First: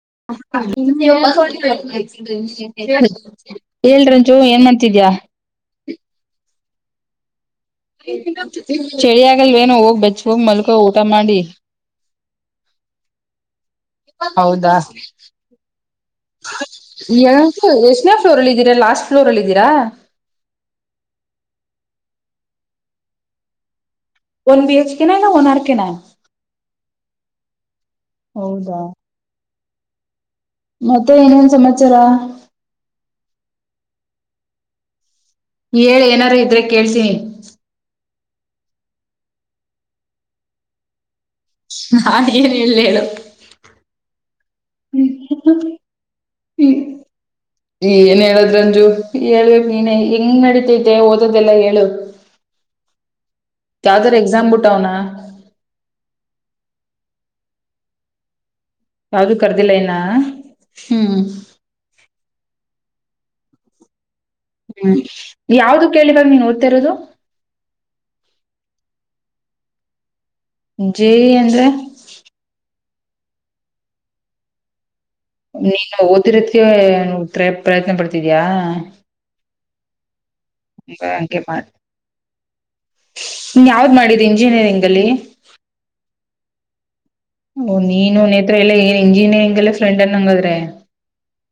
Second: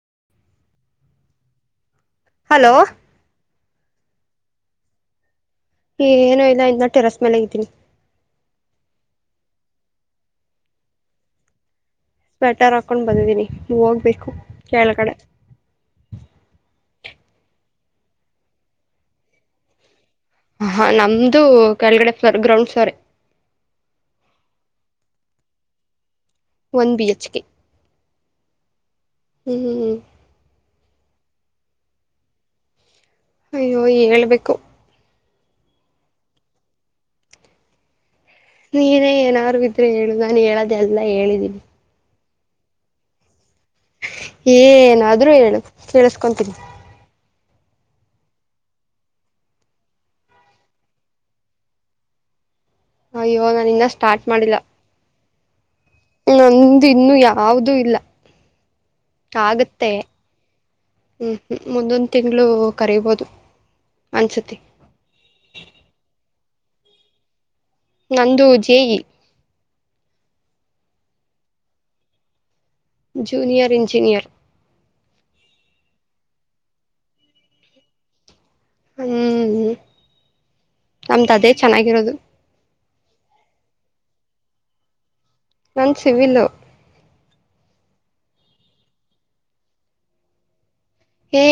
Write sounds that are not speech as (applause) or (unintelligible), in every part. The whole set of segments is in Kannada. (inaudible) (inaudible) ಹಲೋ ಹೇಳ ರಂಜು ಏನ್ ಮಾಡ್ತಿದ್ಯಾ ಏನು ಇಲ್ಲ ಇನ್ನ ಟೆರಸ್ ಮೇಲೆ ಇದ್ದೀನಿ ಚಳಿ ಆಗಲ್ವೇನ ಹೋಗಿ ಬೆಚುಗೆ ಹೋಗ ಮಲ್ಕೋ ಊಟ ಮಾಡಿ ಸ್ವೆಟರ್ ಹಾಕೊಂಡ್ ಬಂದಿದ್ದೀನಿ ಹೋಗ್ಬೇಕು ಹೌದಾ ಕೆಳಗಡೆ ಯ ಎಷ್ಟನೇ ಫ್ಲೋರ್ ಅಲ್ಲಿ ಇದಿದ್ದೀರಾ ಲಾಸ್ಟ್ ಫ್ಲೋರ್ ಅಲ್ಲಿ ಇದಿದ್ದೀರಾ ಹ ಹ ನಮ್ದು ಕೆಳಗಡೆ ಫ್ಲೋರ್ ಗ್ರೌಂಡ್ ಫ್ಲೋರೆ ಟೂ ಬಿ ಹೆಚ್ ಕೆ ನ ಇಲ್ಲ ಒನ್ ಆರ್ ಕೆ ನ ಒನ್ ಬಿ ಎಚ್ ಕೆ ಹೌದಾ ಹ್ಮ್ ಹ್ಮ್್ಮ ಮತ್ತೆ ಏನೇನು ಸಮಾಚಾರಾ ಅಯ್ಯೋ ಹೇಳ್ಬೇಕು ಏ ಏನಾರು ಇದ್ರೆ ಕೇಳ್ತೀನಿ ನೀನೇ ಏನಾದ್ರೂ ಇದ್ರೆ ಹೇಳು ನಾನು ಹೇಳೋದೆ ಎಲ್ಲ ಹೇಳಿದ್ದೀನಿ ನಾನ್ ಏನ್ ಹೇಳಿ ಹೇಳು ಏನಾದ್ರೂ ಆದ್ರು ಹೇಳು ಕೇಳಸ್ಕೊಂತೀನಿ ಏನ್ ಹೆಲ್ಡ್ರಾಂಜು ಹೇಳಳ್ಬೇಕ ನೀನೆ ಹೆಂಗ್ ನಡತೈತೆ ಓದದೆಲ್ಲ ಹೇಳು ಅಯ್ಯೋ ನಾನು ಇನ್ನ ಯಾವ್ದರ ಎಕ್ಸಾಮ್ ಬಿಟ್ವಾನ ನಮ್ಮದು ಇನ್ನು ಯಾವ್ದೂ ಇಲ್ಲ ಯಾವ್ದು ಕರ್ದಿಲ್ಲ ಆಗತ್ತೆ ಇನ್ನ ಹ್ಮ್ ಮುಂದಿನ ತಿಂಗಳು ಕರಿಬೋದು ಅನ್ಸುತ್ತೆ ಹ್ಮ್ ಯಾವ್ದು ಕೇಳಿ ಈವಾಗ ನೀ ಓದ್ತಿ ತಿರೋದು ನಂದೂ ಜೆಇ ಜೆಇ ಅಂದ್ರೆ ಜೂನಿಯರ್ ಎಂಜಿನಿಯರ್ ನೀನು ಓದತಿರೋದಕ್ಕೆ ಪ್ರಯತ್ನ ಪಡ್ತಿನಿ ಯಾ ನಮ್ದ ಅದೇ ಚೆನ್ನಾಗಿರೋದು ನೀ ಯಾವ್ದ್ ಮಾಡಿದ ಇಂಜಿನಿಯರಿಂಗ್ ಅಲ್ಲಿ ನನ್ ಸಿಿವಲ ಓ ನೀನು ನೇತ್ರ ಎಲ್ಲ ಏನ್ ಇಂಜಿನಿಯರಿಂಗ್ಲ್ಲ ಫ್ರೆಂಡ್ ಅನ್ ಹಂಗಾದ್ರೆ ಏ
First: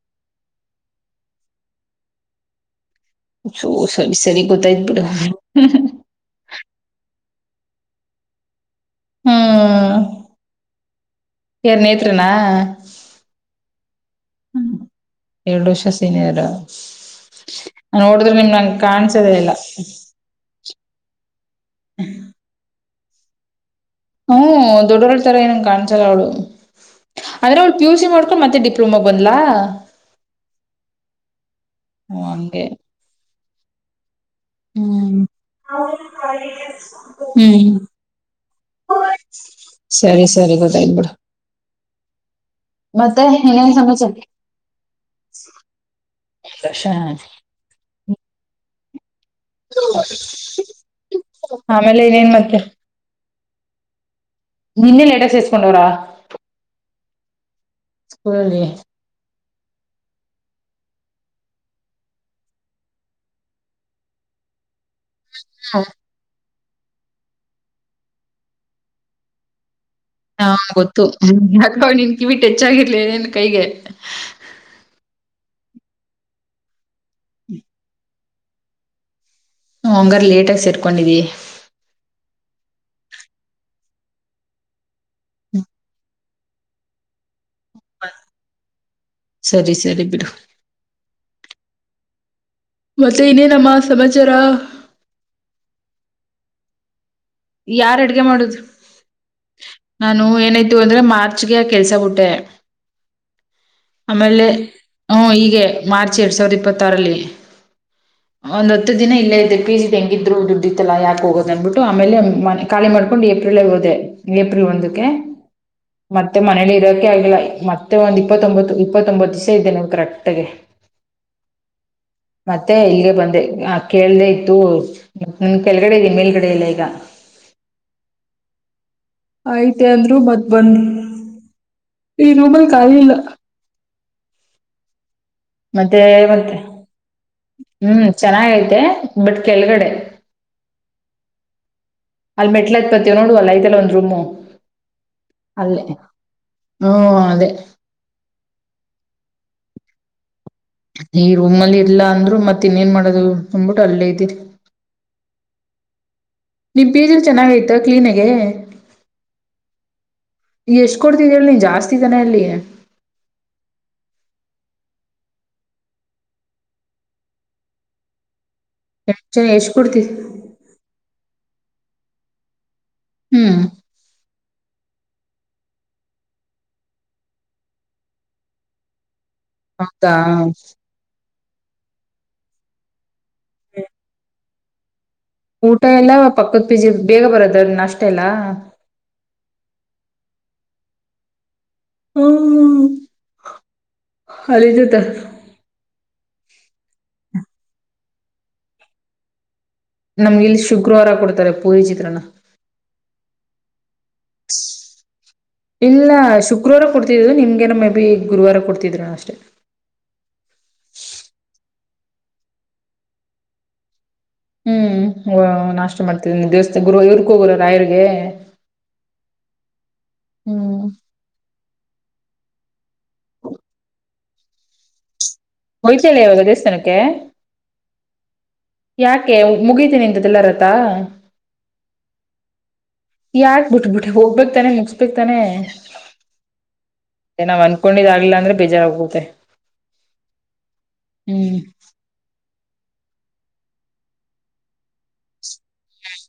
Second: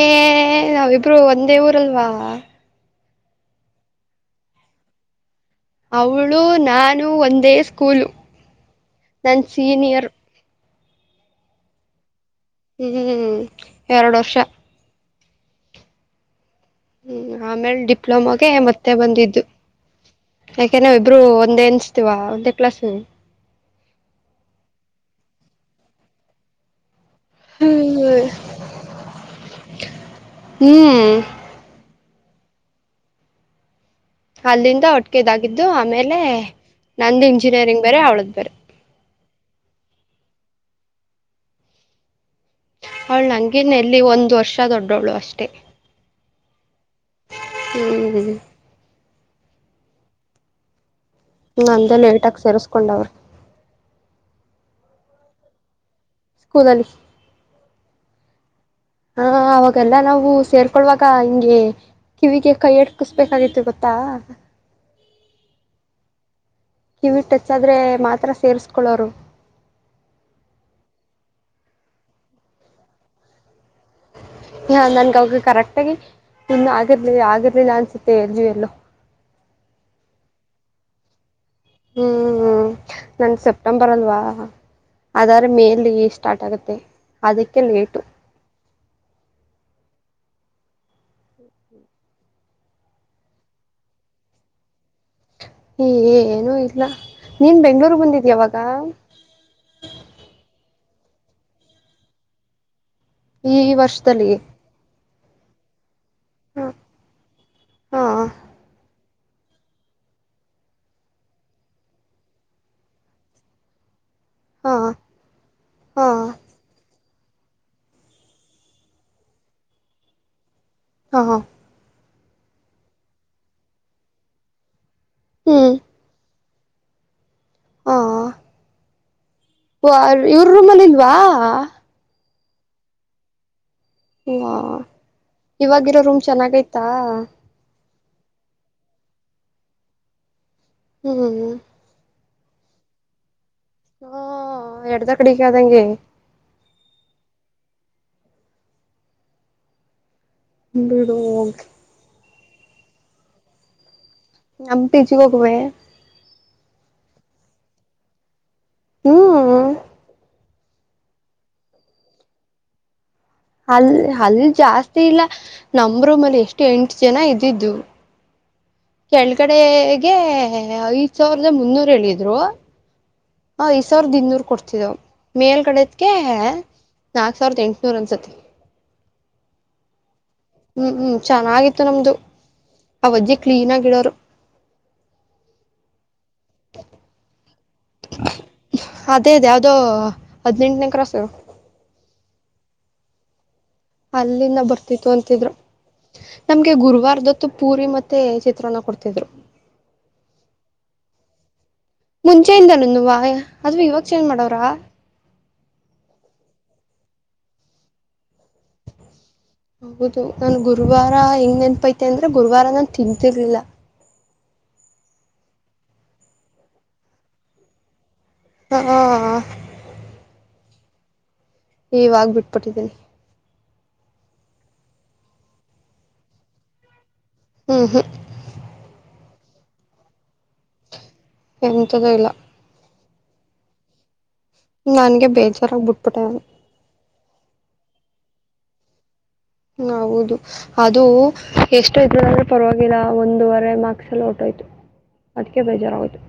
ನಾವಿಬ್ರು ಒಂದೇ ಊರಲ್ವಾ ಸೋ ಸರಿ ಸರಿ ಗೊತ್ತಾಯ್ತ್ ಬಿಡ ಅವಳು ನಾನು ಒಂದ ದೇ ಸ್ಕೂಲು ನನ್ ಸೀನಿಯರ್ ಯಾರ ನೇತ್ರರುನಾ ಹ್ಮ್ ಹ್ಮ್್ಮ ಎರಡು ವರ್ಷ ಎರಡು ವರ್ಷ ಸೀನಯಾರ ಹ್ಮ್ ಆಮೇಲೆ ಡಿಪ್ಲೊಮಾಗೆ ಮತ್ತೆ ಕಾಣ್ಸದೇ ಬಂದಿದ್ದು ಇಲ್ಲ ನಾವಿಬ್ರು ಒಂದೆ ಅನಸ್ತೀವ ಒಂದೇ ಕ್ಲಾಸ್ ಹ್ಮ್ ದೊಡ್ಡ ಹೊಡ್ತಾರೆ ಏನ ಕಾಣಸಲ್ಲ ಅವಳು ಅಂದ್ರೆ ಅವಳ ಪಿ ಯು ಸಿ ಮಾಡ್ಕೊಂಡು ಹ್ಮ್ ಮತ್ತೆ ಡಿಪ್ಲೊಮಾಗ ಬಂದ್ಲ ಒ ಅಂಗೆ ಅಲ್ಲಿಂದ ಒಟ್ಟಿಗೆ ಇಗಿದ್ದು ಆಮೇಲೆ ನಂದು ಹ್ಮ್ ಇಂಜಿನಿಯರಿಂಗ್ ಬೇರೆ ಅವಳದ ಬೇರೆ ಸರಿ (inaudible) ಮತ್ತೆ ಅವಳು ಇನ್ನೇನ್ ನಂಗಿನ ಎಲ್ಲಿ ಸಮಾಚಾರ ಒಂದ್ ವರ್ಷ ದೊಡ್ಡವಳು ಅಷ್ಟೆ ಹ್ಮ್್ಮ (inaudible) ಹ್ಮ ಅಂದ ಆಮೇಲೆ ಇನ್ನೇನ್ ಲೇಟ್ಗ ಮತ್ತೆ ಸೇರಿಸಸ್ಕೊಂಡವ್ರಿ ಇನ್ನೆ ಎಡಾ ಸೇಸ್ಕೊಂಡವರಾ ಸ್ಕೂಲ ಅಲ್ಲಿ ಸ್ಕೂಲಲ್ಲಿ ಹ ಅವಾಗೆಲ್ಲ ನಾವು ಸೇರ್ಕೊೊಳ್ಳುವಾಗ ಹಿಂಗೆ ಕಿವಿಗೆ ಕೈ ಎಡ್ಕಿಸ್ಬೇಕಾಗಿತ್ತು ಗೊತ್ತಾ ಹಾ ಕಿವಿ ಟಚ್ ಆದ್ರೆ ಮಾತ್ರ ಸೇರ್ಸ್ಕೊಳ್ಳೋರು ಹಾ ಗೊತ್ತು ಹಾಕ್ಬಾವ ನೀನ್ ಕಿವಿಟ್ಟ ಹೆಚ್ಚಾಗಿರ್ಲಿ ನ್ ಕೈಗೆ ಹ ನನ್ ಕ ಕರೆಕ್ಟ್ ಆಗಿ ಇನ್ನು ಆಗಿರ್ಲಿ ಆಗಿರ್ಲಿಲ್ಲ ಅನ್ಸುತ್ತೆ ಜ ಎಲ್ಲೋ ಹ ಹಂಗಾರ ಲೇಟ್ ಆಗ ಸೇರ್ಕೊಂಡಿದಿ ಹ್ಮ್ ಹ್ಮ್ ನನ್ನು ಸೆಪ್ಟೆಂಬರ್ ಅಲ್ವಾ ಅದ್ರ ಮೇಲೆ ಇಷ್ಟ ಸ್ಟಾಟ ಆಗುತ್ತೆ ಅದ ಸರಿ ಸರಿ ಬಿಡು ಮತ್ತೆ ಇನ್ನೇ ನಮ್ಮ ಸಮಾಚಾರ ಏ ಏನೂ ಇಲ್ಲ ನೀನ್ ಬೆಂಗ್ಳೂರ್ ಯಾರ್ ಅಡ್ಗೆ ಬಂದಿದ್ಯ ಅವಾಗ ಮಾಡುದು ನಾನು ಏನ ಇ ಅಂದ್ರೆ ಮಾರ್ಚ್ಗೆ ಕೆಲ್ಸ ಬುಟ್ಟೆ ಈ ವರ್ಷದಲ್ಲಿ ಹ್ಮ ಈಗೆ ಮಾರ್ಚ್ ಎರಡ್ ಸಾವಿರದ ಹ ಇಪ್ಪತ್ತಾರಲ್ಲಿ ಹಾ ಒಂದತ್ತು ದಿನ ಇಲ್ಲ ಇದು ಪಿಜಿ ಹೆಂಗಿದ್ರು ದುಡ್ಡಿ ಇತ್ತಲ್ಲ ಯಕೆ ಹೋಗೋದ ಅಂದು ಬಿಟ್ಟು ಆಮೇಲೆ ಮನೆ ಖಾಲಿ ಮಾಡ್ಕೊಂಡು ಏಪ್ರಿಲ್ ಹೋದೆ ಏಪ್ರಿಲ್ ಹಾ ಒಂದಕ್ಕೆ ಹಾ ಮತ್ತೆ ಮನೇಲಿ ಇರೋ ಆಗಿಲ್ಲ ಮತ್ತೆ ಒಂದ್ ಇಪ್ಪತ್ತೊಂಬತ್ತು ಇಪ್ಪತ್ತೊಂಬತ್ತು ದಿವಸ ಇದ್ದೇನೆ ಕರೆಕ್ಟ್ಗೆ ಹಾ ಮತ್ತೆ ಈಗ ಬಂದೆ ಆ ಕೇಳ್ದೆ ಇತ್ತು ನ್ ಹ್ಮ್ ಕೆಳಗಡೆ ಇದೀನ ಮೇಲೆ ಲೇಗ ಹಾ ಆಯ್ತೆ ಅಂದ್ರು ಮತ್ ಇವ್ರ ಬಂದ್ ರೂಮಲ್ಲಿ ಇಲ್ವಾ ಈ ರೂಮ್ಲ್ ಖಾಲಿ ಇಲ್ಲ ಹ ಮತ್ತೆ ಇವರೋ ರೂಮ್ ಚೆನ್ನಾಗಿತ್ತಾ ಚೆನ್ನಾಗ ಐತೆ ಬಟ್ ಕೆಲ್ಗಡೆ ಹ್ಮ್ ಹ್ಮ್ಮ ಅಲ್ ಮೆಟ್ಲಾ ಹತ್ತವ ನೋಡು ಹ ಎಡ್ದ ಕಡೆಗೆ ಆದಂಗೆ ಅಲ್ಲೇ ಹ್ಮ ಅದೇ ಬಿಡು ಈ ರೂಮ್ಲ್ಲಿ ಇರ್ಲ್ಲಾ ಅಂದ್ರು ಮ ಇನ್ನೇನು ಮಾಡೋದು ಒಂದು ಬಿಟ್ಟು ಅಲ್ಲೇ ಇದ್ದೀರಿ ನಮ್ ಪಿಜಿ ಹೋಗುವೆ ನಿಮ್ ಪಿಜಿ ಚೆನ್ನಾಗತೆ ಕ್ಲೀನಾಗೆ ಹ್ಮ್ ಎಷ್ಟ ಕೊಡ್ತಿದ್ದ ಎಳ ನೀನ್ ಜಾಸ್ತಿ ಜನ ಎಲ್ಲಿ ಅಲ್ಲಿ ಅಲ್ಲಿ ಜಾಸ್ತಿ ಇಲ್ಲ ನಮ್ರೂ ರೂಮಲ್ಲಿ ಎಷ್ಟು ಎಂಟು ಜನ ಇದ್ದಿದ್ದು ಎಷ್ಟ್ ಎಷ್ಟ್ ಕೊಡ್ತಿ ಕೆಳ್ಕಡೆಗೆ ಸಾವಿರದ ಮುನ್ನೂರ ಹೇಳಿದ್ರು ಹ್ಮ್ ಹ ಐದ ಸಾವಿರದ ಇನ್ನೂರ್ ಕೊಡ್ತಿದ್ದವು ಮೇಲ್ಗಡೆದ್ಕ ನಾಕ ಸಾವಿರದ ಎಂಟನೂರ್ ಅನ್ಸುತ್ತೆ ಹಾ ಸಾ (inaudible) ಚೆನ್ನಾಗಿತ್ತು ನಮ್ದು ಆ ಅಜ್ಜಿ ಕ್ಲೀನ್ ಆಗಿಡೋರು ಊಟ ಎಲ್ಲ ಪಕ್ಕದ ಪಿಜಿ ಬೇಗ ಬರತ್ತದು ಅ್ರ ಅಷ್ಟೇ ಅಲ್ಲ ಅದೇ ಅದೆೇ ಯಾವ್ದೋ ಹದನೆಂಟನೇ ಕ್ರಾಸ್ ಹ್ಮ್ ಹ್ಮ್ ಅಲ್ಲಿಂದ ಬರ್ತಿತ್ತು ಅಂತಿದ್ರು ನಮ್ಗೆ ಗುರುವಾರದೊತ್ತು ಪೂರಿ ಮತ್ತೆ ಚಿತ್ರಾನ್ನ ಕೊಡ್ತಿದ್ರು ನಮ್ಗೆ ಇಲ್ಲಿ ಶುಕ್ರವಾರ ಕೊಡ್ತಾರೆ ಪೂರಿ ಚಿತ್ರನ ಮುಂಚೆಯಿಂದನೂವ ಅದು ಇವಾಗ ಚೇಂಜ್ ಏನ್ ಮಾಡೋರಾ ಇಲ್ಲ ಶುಕ್ರವಾರ ಕೊಡ್ತಿದ್ದುದು ನಿಮ್ಗೆನ ಮೇ ಬಿ ಗುರುವಾರ ಕೊಡ್ತಿದ್ರ ಅಷ್ಟೇ ನಾನನ್ ಗುರುವಾರ ಹೆಂಗ್ ನೆನಪೈತೆ ಅಂದ್ರೆ ಗುರುವಾರ ನಾನು ತಿನತಿರ್ಲಿಲ್ಲ ಹ್ಮ್ ನಾಷ್ಟ ಮಾಡ್ತಿದ ದೇವಸ್ಥಾನ ಗುರು ಇವ್ರಗ ಹೋಗರ ರಾಯರ್ಗೆ ಹ ಹಾ ಹ್ಮ್ ಇವಾಗ ಬಿಟ್ಬಟ್ಟಿದ್ದೀನಿ (unintelligible) ಇವಾಗ ದೇಸ್ಥಾನಕ್ಕೆ ಹ್ಮ್ ಹ್ಮ್ ಯಾಕೆ ಮುಗಿತೀನಿ ಇಂತ್ದಲ್ಲಾರ ವ್ರತ್ತಾ ಎಂತದೂ ಇಲ್ಲ ಯಾಕರ್ಬುಟ್ಬ ಬಿಟ್ಟ ಹೋಗ್ಬೇಕು ಮುಗಸ್ಬೇಕಕ್ ನನ್ಗೆ ತಾನೆ ಬೇಜಾರಾಗಿ ಬಿಟ್ಬಿಟ್ಟೆ ನಾವ್ ಅನ್ಕೊಂಡಿದ್ ಆಗ್ತಿಲ್ಲ ಅಂದ್ರೆ ಬೆಜಾರ ಆಗುತ್ತೆ ಹ ಹೌದು ಅದು ಎಷ್ಟು ಇದ್ರ ಪರವಾಗಿಲ್ಲ ಒಂದೂವರೆ ಮಾರ್ಕ್ಸಲ್ಲಿ ಹೊರಟ್ ಹೋಯ್ತು ಅದಕ್ಕೆ ಬೇಜಾರಾಗೋತು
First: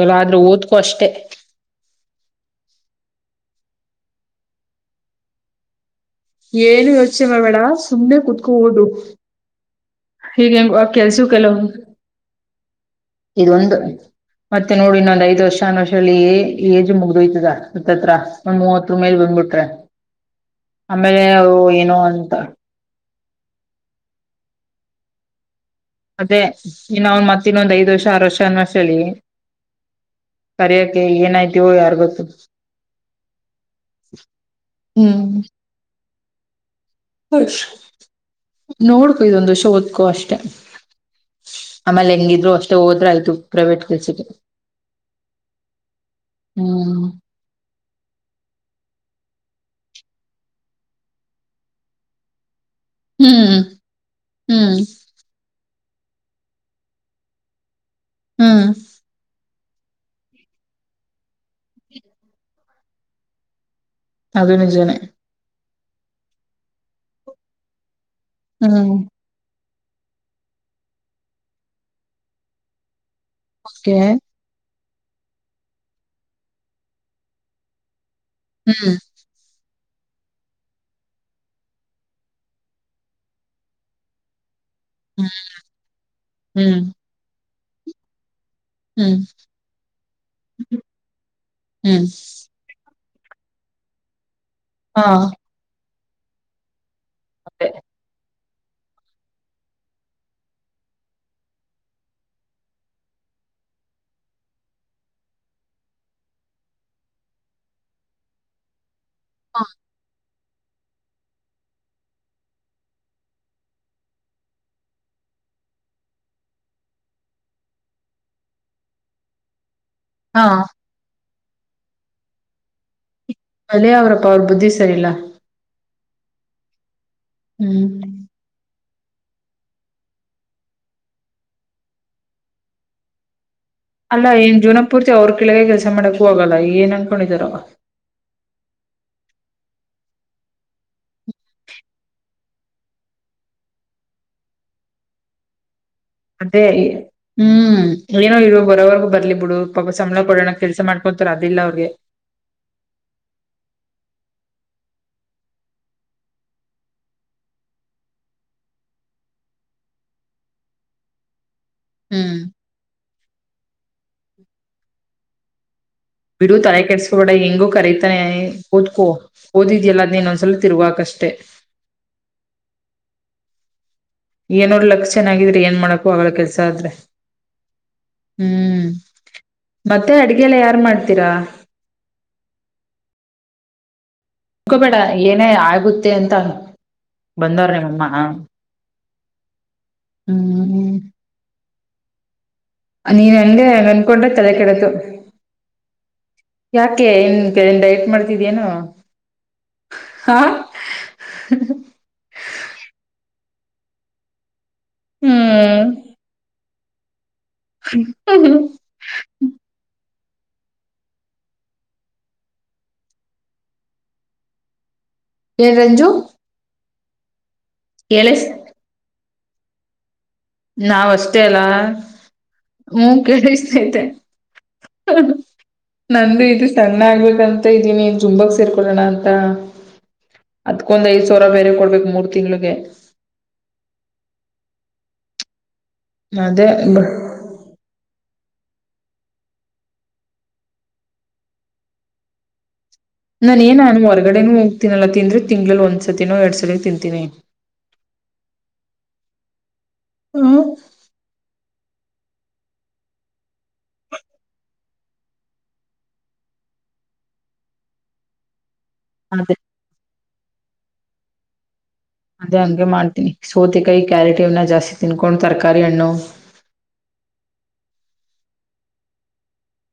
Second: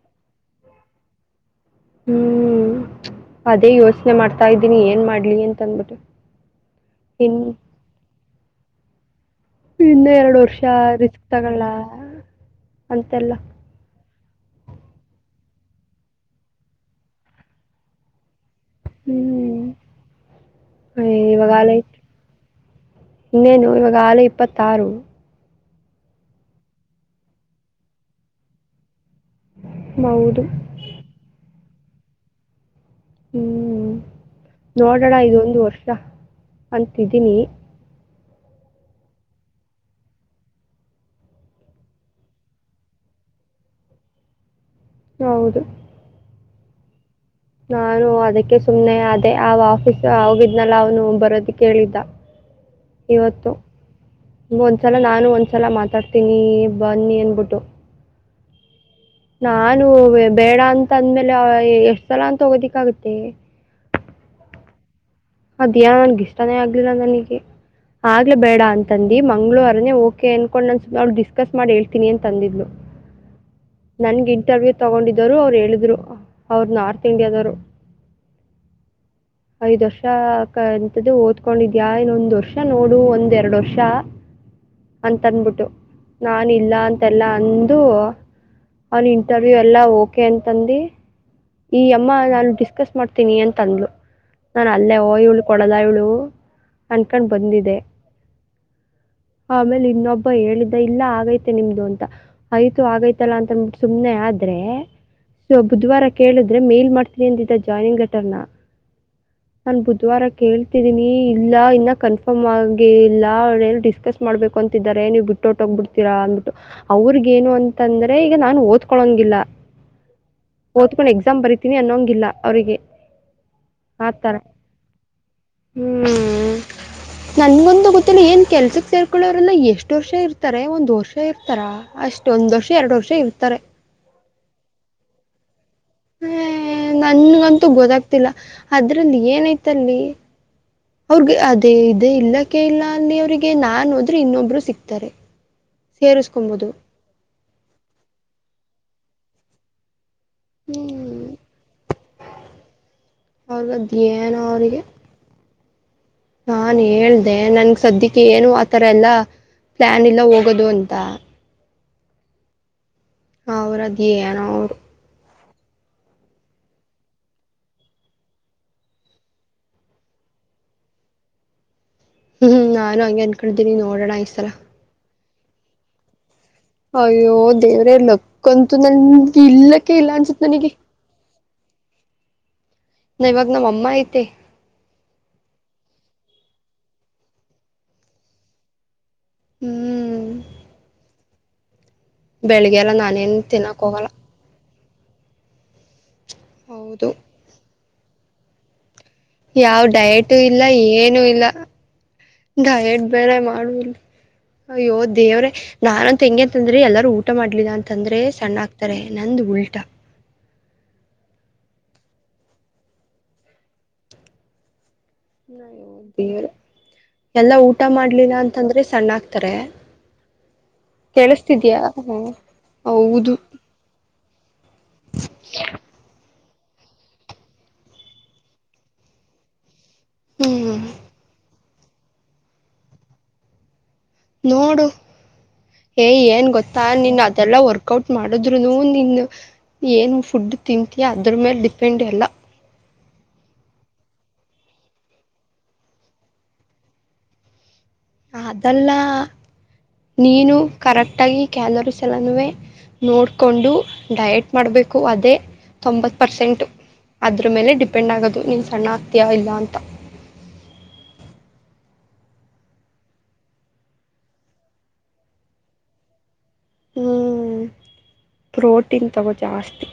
ಲ್ಲ ಆದ್ರೂ ಓದ್ಕೋ ಅಷ್ಟೇ ಹ್ಮ್ ಅದೇ ಯೋಚನೆ ಮಾಡ್ತಾದೀನಿ ಏನ್ ಮಾಡ್ಲಿ ಅಂತ ಅಂದಬಿಟ್ಟು ಏನು ಯೋಚನೆ ಮಾಡ ಬೇಡ ಸುಮನೆ ಕುತ್ಕೋ ಓದು ಇನ್ನ ಎರಡ್ ವರ್ಷ ಹೀಗೆಂಗ ಕೆಲ್ಸ ರಿಸ್ಕ್ ಕೆಲವು ತಗೊಳ್ಳ ಅಂತೆಲ್ಲ ಇದೊಂದು ಮತ್ತೆ ನೋಡಿ ನಂದ್ ಐದ್ ವರ್ಷ ಅನ್ ಅಷ್ಟರಲ್ಲಿ ಏಜ್ ಮುಗ್ದೋಯ್ತದ ಹತತ್ರ ಒಂದ್ ಮೂವತ್ತರ ಮೇಲೆ ಹ್ಮ್. ಬಂದ್ಬಿಟ್ರೆ ಅಯ್ಯೋ ಆಮೇಲೆ ಇವಾಗ ಅವು ಆಲೆ ಏನು ಅಂತ ತ್ತಾರು ಅದೇ ಇನ್ನ ಅವನ್ ಮತ್ತ ಇನ್ನೊಂದ್ ಐದ್ ವರ್ಷ ಆರ ವರ್ಷ ಅನ್ನುವಷ್ಟರಲ್ಲಿ ಹೌದು ಸರೆಯಕ್ಕೆ ಏನಾಯ್ತು ತಿವೋ ಯಾರಿಗ್ ಗೊತ್ತು ಹ್ಮ್ ನೋಡೋಣ ಹ್ಮ್ ಇದೊಂದು ವರ್ಷ ಅಂತಿದ್ದೀನಿ ನೋಡ್ಕು ಇದೊಂದು ವರ್ಷ ಓದ್ಕೊ ಅಷ್ಟೆ ಆಮೇಲೆ ಹೆಂಗಿದ್ರು ಅಷ್ಟೆ ಹೋದ್ರ ಆಯ್ತು ಪ್ರೈವೇಟ್ ಕೆಲ್ಸಕ್ಕೆ ಹೌದು ಹ್ಮ್ ನಾನು ಅದಕ್ಕೆ ಸುಮ್ನೆ ಆದೇ ಅವ ಆಫೀಸ್ ಹೋಗಿದ್ನಲ್ಲ ಅವನು ಬರೋದಕೇಳಿದ್ದ ಇವತ್ತು ಹ್ಮ್ ಹ್ಮ್ ಒಂದ್ಸಲ ನಾನು ಒಂದ್ಸಲ ಮಾತ ಮಾತಾಡ್ತೀನಿ ಬನ್ನಿ ಅನ್ಬಿಟ್ಟು ಹ್ಮ್ ನಾನು ಬೇಡ ಅಂತ ಅಂದ್ಮೇಲೆ ಎಷ್ಟ ಸಲ ಅಂತ ಹೋಗೋದಿಕ್ಕ ಆಗತ್ತೆ ಅದು ನಿಜನೆೇ ಅದ ಯಾನ್ ಗೀಷ್ಟಾನೇ ಆಗ್ಲಿಲ್ಲ ನನಗೆ ಆಗ್ಲ ಬೇಡ ಹ್ಮ್ ಅಂತಂದು ಮಂಗ್ಳೂರ್ ಓಕೆ ಅನ್ಕೊಂಡ್ ನಾನು ಸುಮ ಅವ್ಳ ಡಿಸ್ಕಸ್ ಮಾಡಿ ಹೇಳ್ತೀನಿ ಅಂತಂದಿದ್ಲು ಓಕೆ ನನ್ಗ ಇಂಟರ್ವ್ಯೂ ತೊಗೊಂಡಿದ್ದರು ಅವ್ರು ಹೇಳಿದರು ಅವ್ರು ನಾರ್ತ್ ಇಂಡಿಯಾದವರು ಹ್ಮ್ ಐದ್ ವರ್ಷಕ ಅಂತದು ಓದ್ಕೊಂಡಿದ್ಯಾ ಇನ್ನೊಂದ್ ವರ್ಷ ನೋಡು ಒಂದೆರಡ ವರ್ಷ ಹ್ಮ್ ಅಂತನ್ಬಿಟ್ಟು ನಾನ್ ಇಲ್ಲ ಹ್ಮ್ ಅಂತೆಲ್ಲಾ ಅನ್ ದು ಅವ್ನ್ ಹ್ಮ್ ಇಂಟರ್ವ್ಯೂ ಎಲ್ಲಾ ಓಕೆ ಅಂತಂದಿ ಈ ಹ್ಮ್ ಅಮ್ಮ ನಾನು ಡಿಸ್ಕಸ್ ಮಾಡ್ ತಿನಿಯನ್ ತಂದಲು ನಾನ್ ಅಲ್ಲೇ ಹಾ ವೋ ಇವಳು ಕೊಡಲ್ಲ ಇವ್ಳು ಅನ್ಕಂಡ ಅದೇ. ಬಂದಿದೆ ಆಮೇಲೆ ಇನ್ನೊಬ್ಬ ಹೇಳಿದ್ದ ಇಲ್ಲ ಆಗೈತೆ ನಿಮ್ದು ಅಂತ ಆಯ್ತು ಆಗೈತಲ್ಲಾ ಅಂತ ಸುಮ್ನೆ ಆದ್ರೆ ಬುಧವಾರ ಕೇಳಿದ್ರೆ ಮೇಲ್ ಮಾಡ್ತೀನಿ ಅಂದಿದ್ದ ಜಾಯ್ನಿಂಗ್ ಲೆಟರ್ನ ನಾನು ಬುಧವಾರಕ್ಕೆ ಕೇಳ್ತಿದೀನಿ ಇಲ್ಲ ಇನ್ನ ಕನ್ಫರ್ಮ್ ಆಗಿ ಇಲ್ಲ ಅವ್ ಡಿಸ್ಕಸ್ ಮಾಡ್ಬೇಕು ಅಂತಿದ್ದಾರೆ ನೀವು ಬಿಟ್ಟ ಹೊರಟೋಗ್ಬಿಡ್ತೀರಾ ಅನ್ಬಿಟ್ಟು ಅವ್ರಗ ಏನು ಅಂತಂದ್ರೆ ರೆ ಈಗ ನಾನು ಓದ್ಕೊಳಂಗಿಲ್ಲ ಹಾ ಒದ್ಕೊಂಡ್ ಎಕ್ಸ ಮ ಬರಿತೀನಿ ಅನ್ನೊಂಗಿಲ್ಲ ಅವರಿಗೆ ಅಲೇ ಆ ಅವರಪ್ಪ ಥರ ಅವ್ರ ಬುದ್ಧಿ ಸರಿಲ್ಲ. ಹ್ಮ್. ನನ್ಗೊಂದು ಹ್ಮ್ ಗೊತ್ತಿಲ್ಲ ಏನ್ ಕೆಲ್ಸಕ್ರ್. ಮಕ್ಕಳವ್ರನ್ನ ಎಷ್ಟು ವರ್ಷ ಇರ್ತಾರೆ ಒಂದ್ ವರ್ಷ ಇರ್ತಾರ ಅಷ್ಟ ಒಂದ್ ವರ್ಷ ಎರಡು ವರ್ಷ. ಚೀ ಇರ್ತರೆ ಅಲ್ಲ ಏನ್ ಜೀವ್ನಾಪೂರ್ತಿ ಅವ್ರ್ ಕೆಳಗೆ ಕೆಲ್ಸ್ ಹ್ಮ ನನ್ಗಂತೂ ಗೊದಾಗ್ತಿಲ್ಲಾ ಅದ್ರಲ್ಲಿ ಏನೈತ್ ತಲ್ಲಿ--ಅವ್ರಿಗ್ ಅದೇ ಇದೇ ಇಲ್ಲಕ್ಕೆ ಇಲ್ಲಾ ಅಲ್ಲಿ ಅವ್ರಿಗ್ ನಾನ್ ಹೋದ್ರೆ ಇನ್ನೊಬ್ರು ಸಿಕ್ತಾರೆ. ಅದೇ ಸೇರುಸ್ಕೊಂಬೋದು ಹ್ಮ್ ಏನೋ ಇ ಬರೋವರ್ಗ ಬರ್ಲಿ ಬಿಡು ಪಪಾ ಸಂಬ್ಳ ಕೊಡೋಣ ಕೆಲ್ಸ ಹ್ಮ್ ಮಾಡ್ಕೊತಾರ ಅದಿಲ್ಲ ಅವ್ರಿಗೆ ಅವ್ರಗದ್ ಏನೋ ಅವರಿಗೆ. ನಾನ್ ಹೇಳ್ದೆ ನನ್ಗೆ ಸದ್ಯಕ್ಕೆ ಏನೂ ಆತರ ಎಲ್ಲಾ ಪ್ಲಾನ್ ಇಲ್ಲಾ ಹೋಗೋದು ಅಂತಾ ಹ್ಮ್್ಮ್ಮ. ಅವ್ರ್ ಅದೇನೋ ಅವ್ರ್ ಬಿಡು ತಲೆ ಕೆಡ್ಸ್ಕಬೇಡ ಹೆಂಗೋ ಕರೀತಾನೆ ಓದ್ಕೋ ಓದಿದ್ಯಲ್ಲ ಅದ್ನ್ ನೋಂದ್ಸಲಿ ತಿರ್ವಾಕ್ ಅಷ್ಟೆ ಹ್ಮ್ ನಾನು ಹಂಗೆ ಅನ್ಕೊಂಡ್ದೀನಿ ನೋ ಡಣ ಈ ಸಲ ಏನೋರ್ ಲಕ್ ಚೆನ್ನಾಗಿದ್ರೆ ಏನ್ ಮಾಡಕ್ಕೂ ಆಗಲ್ಲ ಕೆಲ್ಸ್ ಅಯ್ಯೋ ದೇವ್ರೆ ಲಕ್ಕಂತು ಹ್ಮ್ ನನ್ಗ್ ಇಲ್ಲಕ್ಕೆ ಮತ್ತೆ ಇಲ್ಲಾ ಅನ್ಸುತ್ ಅಡ್ಗೆಲ್ಲ ನನಿಗೆ ಯಾರ್ ಮಾಡ್ತೀರಾ ನವಿ ಗ್ ಇವಾಗ್ ನಮ್ಮ ಅಮ್ಮ ಈತೆೆ ಹಕೋಬೇಡ ಏನೇ ಆಗುತ್ತೆ ಅಂತ ಬಂದವ್ರಮ್ಮ ಹ್ಮ್ ಹ್ಮ್ ಹ್ಮ್್ಮ್ಮ. ಬೆಳಿಗ್ಗೆ ಎಲ್ಲ ನೀನ್ ನಾನೇನ್ ಹಂಗೆ ತಿನ್ನಕ್ ಹೋಗಲ್ಲ ಅನ್ಕೊಂಡ್ರೆ ತಲೆ ಕೆಡದು. (unintelligible) ಹೌದು ಯಾಕ್ಕ್ಲೆ ಏನ್. ಮಾಡ್ತಿದ್ಯೇನು. ಯಾವ್ ಡಯಟು ಹಾ ಇಲ್ಲಾ ಏನೂ ಇಲ್ಲಾ ಹ್ಮ್ ಡಯಟ್ ಬೇರೆ ಮಾಡ್ ಅಳುಲ್ ಅಯ್ಯೋ ದೇವ್ರೇ ನಾನಂತು ಹೆಂಗೆ ಅಂತಂದ್ರೆ ಆದ್ರೆ ಎಲ್ಲರೂ ಊಟ ಮಾಡ್ಲಿಲ್ಲ ಅಂತಂದ್ರೆ ಹ್ಮ್ ಸಣ್ಣ ಆಕ್ತಾರೆ ನಂದ್ ಉಲ್ಟಾ ಏನ್ ಅಯ್ಯೇ ರಂಜು ದೇವ್ರೇ ಎಲ್ಲಾ ಊಟ್ ಊಟ ಮಾಡ್ಲಿಲ್ಲ ಕೇಳಿಸ್ ಅಂತಂದ್ರೆ ಸಣ್ಣ ತರೇ ನಾವ್ ಅಷ್ಟೇ ಅಲ್ಲಾ ಹ್ಞೂ ಹೌದು ಕೇಳಿಸ್ತೈತೆ ಹ ನಂದು ಇದು ಸಣ್ಣ ಆಗ್ಬೇಕಂತ ಇದೀನಿ ಜುಂಬಕ್ ಸೇರ್ಕೊಳ್ಳೋಣ ಅಂತ ಹ್ಮ್ ಅದ್ಕೊಂದ್ ಐದು ಸಾವ್ರಾ ಬೇರೆ ಕೂಡ್ ಮೂರು ತಿಂಗಳಿಗೆ. ನೋಡು. ಏ ಏನ್ ಅದೇ ಗೊತ್ತಾ ನೀನು ಅದೆಲ್ಲ ವರ್ಕ್ಔಟ್ ಮಾಡಿದ್ರುನು ನಿನ್. ಏನು ಫುಡ್ ತಿಂತೀಯಾ ಅದ್ರ ಮೇಲ್ ಡಿಪೆಂಡ್ ಎಲ್ಲ. ನಾನೇನ್ ನಾನು ಹೊರ್ಗಡೆನೂ ಹೋಗ್ತೀನಲ್ಲ ತಿಂಗಳಲ್ಲಿ ಒಂದ್ಸತಿನೋ ಎರಡ್ ಸಲಿನೋ ತಿಂತೀನಿ. ಅದೆಲ್ಲ. ನೀನು ಕರೆಕ್ಟ್ ಆಗಿ ಕ್ಯೆಲೊರಿಸ್. ನ್ನೆಲ್ಲಾ ನುವ್ವೆ ಸಲೇ ನೋಡ್ಕೊಂಡು ಡಯೆಟ್ ಮಾಡಬೇಕು ಅದೇ ತೊಂಬತ್ತು ಪರ್ಸೆಂಟ್ ಅದ್ರ ಮೇಲೆ ಡಿಪೆಂಡ್ ಆಗೋದು ಮೀನ್ಸ್. ಸಣ್ಣ ಆಗ್ತೀಯಾ ಇಲ್ಲ ಅದೇ ಅಂತ. ಅದೇ ಹಂಗೆ ಮಾಡ್ತೀನಿ ಸೋತೆಕಾಯಿ ಕ್ಯಾರೆಟ್ ಇವ್ನ ಜಾಸ್ತಿ ತಿನ್ಕೊಂಡು ತರಕಾರಿ ಹಣ್ಣು. ಹ್ಮ ಪ್ರೋಟೀನ್ ತಗೊ ಜಾಸ್ತಿ.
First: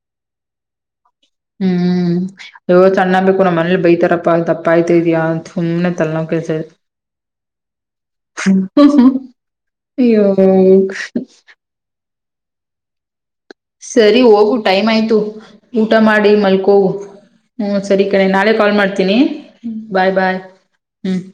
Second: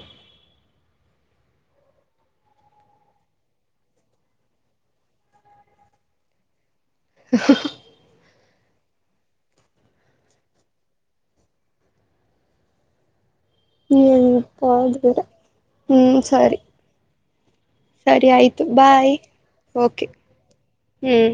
ಹ್ಮ್ ಅಯ್ಯೋ ಸಣ್ಣಾಗ್ಬೇಕು ನಮ್ಮ ಮನೆಲಿ ಬೈತಾರಪ್ಪ ದಪ್ಪ ಅಯ್ತಿದೀಯ ಅಂತ ಸುಮ್ನೆ ತಲ್ನವ್ ಕೆಲಸಾ ಇದು. ಹ ಹ ಹ. ಅಯ್ಯೋ. ಸರಿ ಹೋಗು ಏನಪ್ಪಾ ಟೈಮ್ ಅದು ಆಯ್ತು ಬೇರೆ ಊಟ ಹ್ಞೂ ಮಾಡಿ ಸರಿ ಮಲ್ಕೋ. ಹ್ಮಸರಿ ಕಣೆ ಸರಿ ನಾಳೆ ಆಯಿತು ಕಾಲ್ ಬಾಯ್ ಮಾಡ್ತೀನಿ ಓಕೆ ಬಾಯ್ ಬಾಯ್ ಹ್ಮ್. ಹ್ಞೂ